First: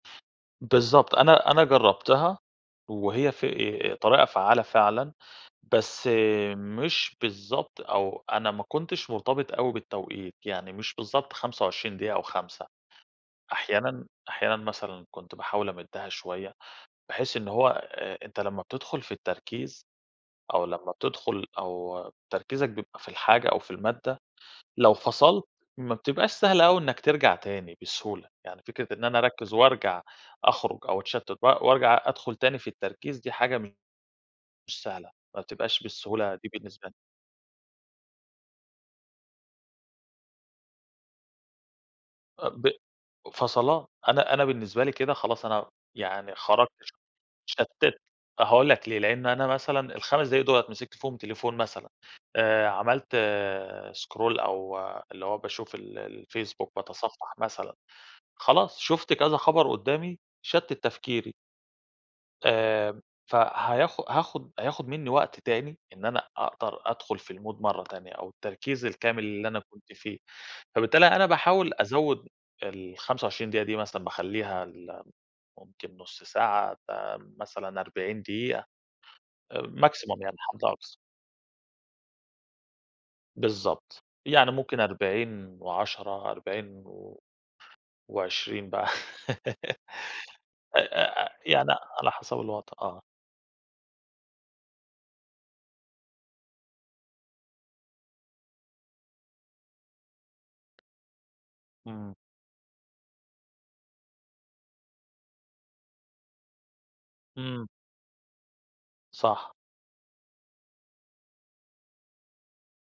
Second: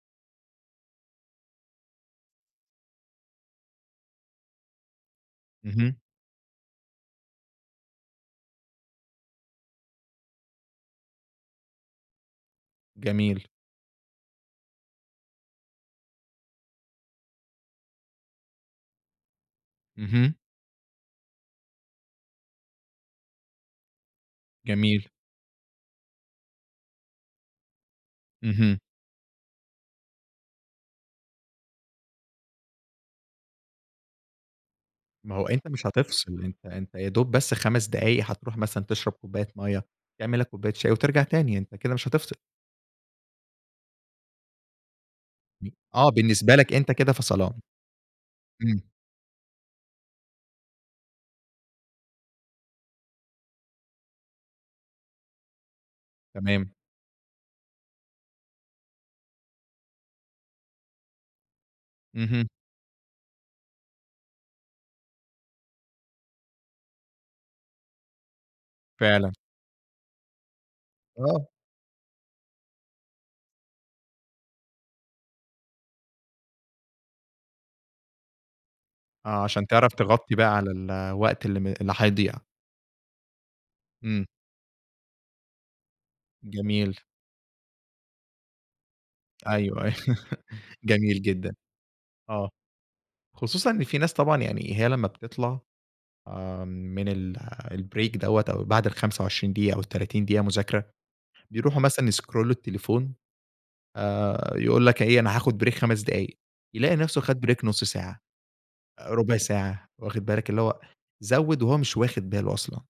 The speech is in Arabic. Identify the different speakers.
Speaker 1: بالضبط، أنا أنا جربتها وهي ف طريقة فعالة فعلًا.
Speaker 2: اهم.
Speaker 1: بس مش بالضبط، أو أنا ما كنتش مرتبط أوي بالتوقيت، يعني مش بالضبط 25 دقيقة و5،
Speaker 2: جميل.
Speaker 1: أحيانًا أحيانًا مثلًا كنت باحاول أمدّها شوية، بحيث إن هو آآ أنت لمّا بتدخل في التركيز،
Speaker 2: اهم.
Speaker 1: أو لمّا بتدخل أو تركيزك بيبقى في الحاجة أو في المادة، لو
Speaker 2: جميل.
Speaker 1: فصلت، ما بتبقاش سهلة أوي إنك ترجع تاني بسهولة، يعني
Speaker 2: اهم.
Speaker 1: فكرة إن أنا أركّز وأرجع أخرج، أو أتشتت و وأرجع أدخل تاني في التركيز دي حاجة م مش سهلة،
Speaker 2: ما
Speaker 1: ما
Speaker 2: هو أنت
Speaker 1: بتبقاش
Speaker 2: مش
Speaker 1: بالسهولة
Speaker 2: هتفصل،
Speaker 1: دي
Speaker 2: أنت
Speaker 1: بالنسبة لي.
Speaker 2: أنت يا دوب بس 5 دقايق هتروح مثلًا تشرب كوباية مَيَّة، تعمل لك كوباية شاي، وترجع تاني، أنت كده مش هتفصل.
Speaker 1: أ ب فصلان. أنا أنا بالنسبة لي كده خلاص، أنا
Speaker 2: امم، آه،
Speaker 1: يعني
Speaker 2: بالنسبة
Speaker 1: خرجت
Speaker 2: لك أنت
Speaker 1: ش
Speaker 2: كده فصلان.
Speaker 1: اتشتِّت. هاقول لك
Speaker 2: امم.
Speaker 1: ليه، لأن أنا مثلًا ال5 دقايق دُولة مسِكت فيهم تليفون مثلًا، آآ عملت سكرول أو اللي هو باشوف ال الFacebook،
Speaker 2: تمام.
Speaker 1: باتصفح مثلًا. خلاص شُفت كذا خبر قُدامي، شتِّت تفكيري.
Speaker 2: اهم.
Speaker 1: آآ فهياخ هاخد هياخد منّي وقت تاني، إن أنا أقدر أدخل في المود مرّة تانية، أو التركيز الكامل
Speaker 2: فعلًا.
Speaker 1: اللي أنا كنت فيه، فبالتالي أنا
Speaker 2: آه.
Speaker 1: باحاول أزوّد ال25 دقيقة دي، مثلًا باخلّيها ل ممكن نص ساعة ب مثلًا 40 دقيقة.
Speaker 2: آه، عشان تعرف
Speaker 1: maximum
Speaker 2: تغطي
Speaker 1: يعني،
Speaker 2: بقى
Speaker 1: حد
Speaker 2: على
Speaker 1: أقصى.
Speaker 2: الوقت اللي م اللي هيضيع.
Speaker 1: بالضبط،
Speaker 2: امم.
Speaker 1: يعني ممكن 40 و10، 40
Speaker 2: جميل.
Speaker 1: و و20 بقى.
Speaker 2: أيوه، أي
Speaker 1: أ
Speaker 2: جميل
Speaker 1: أ
Speaker 2: جدًا،
Speaker 1: يعني على حسب
Speaker 2: آه.
Speaker 1: الوضع، آه.
Speaker 2: خصوصًا إن في ناس طبعًا يعني هي لمّا بتطلع، امم، من ال الbreak دَوَّة أو بعد ال25 دقيقة أو ال30 دقيقة مذاكرة، بيروحوا مثلًا
Speaker 1: امم.
Speaker 2: يسكرولوا التليفون. آآ يقول لك إيه أنا هاخد break 5 دقايق، يلاقي نفسه خد break
Speaker 1: امم.
Speaker 2: نص ساعة، ربع
Speaker 1: صح.
Speaker 2: ساعة، واخد بالك؟ اللي هو زوّد، وهو مش واخد باله أصلًا.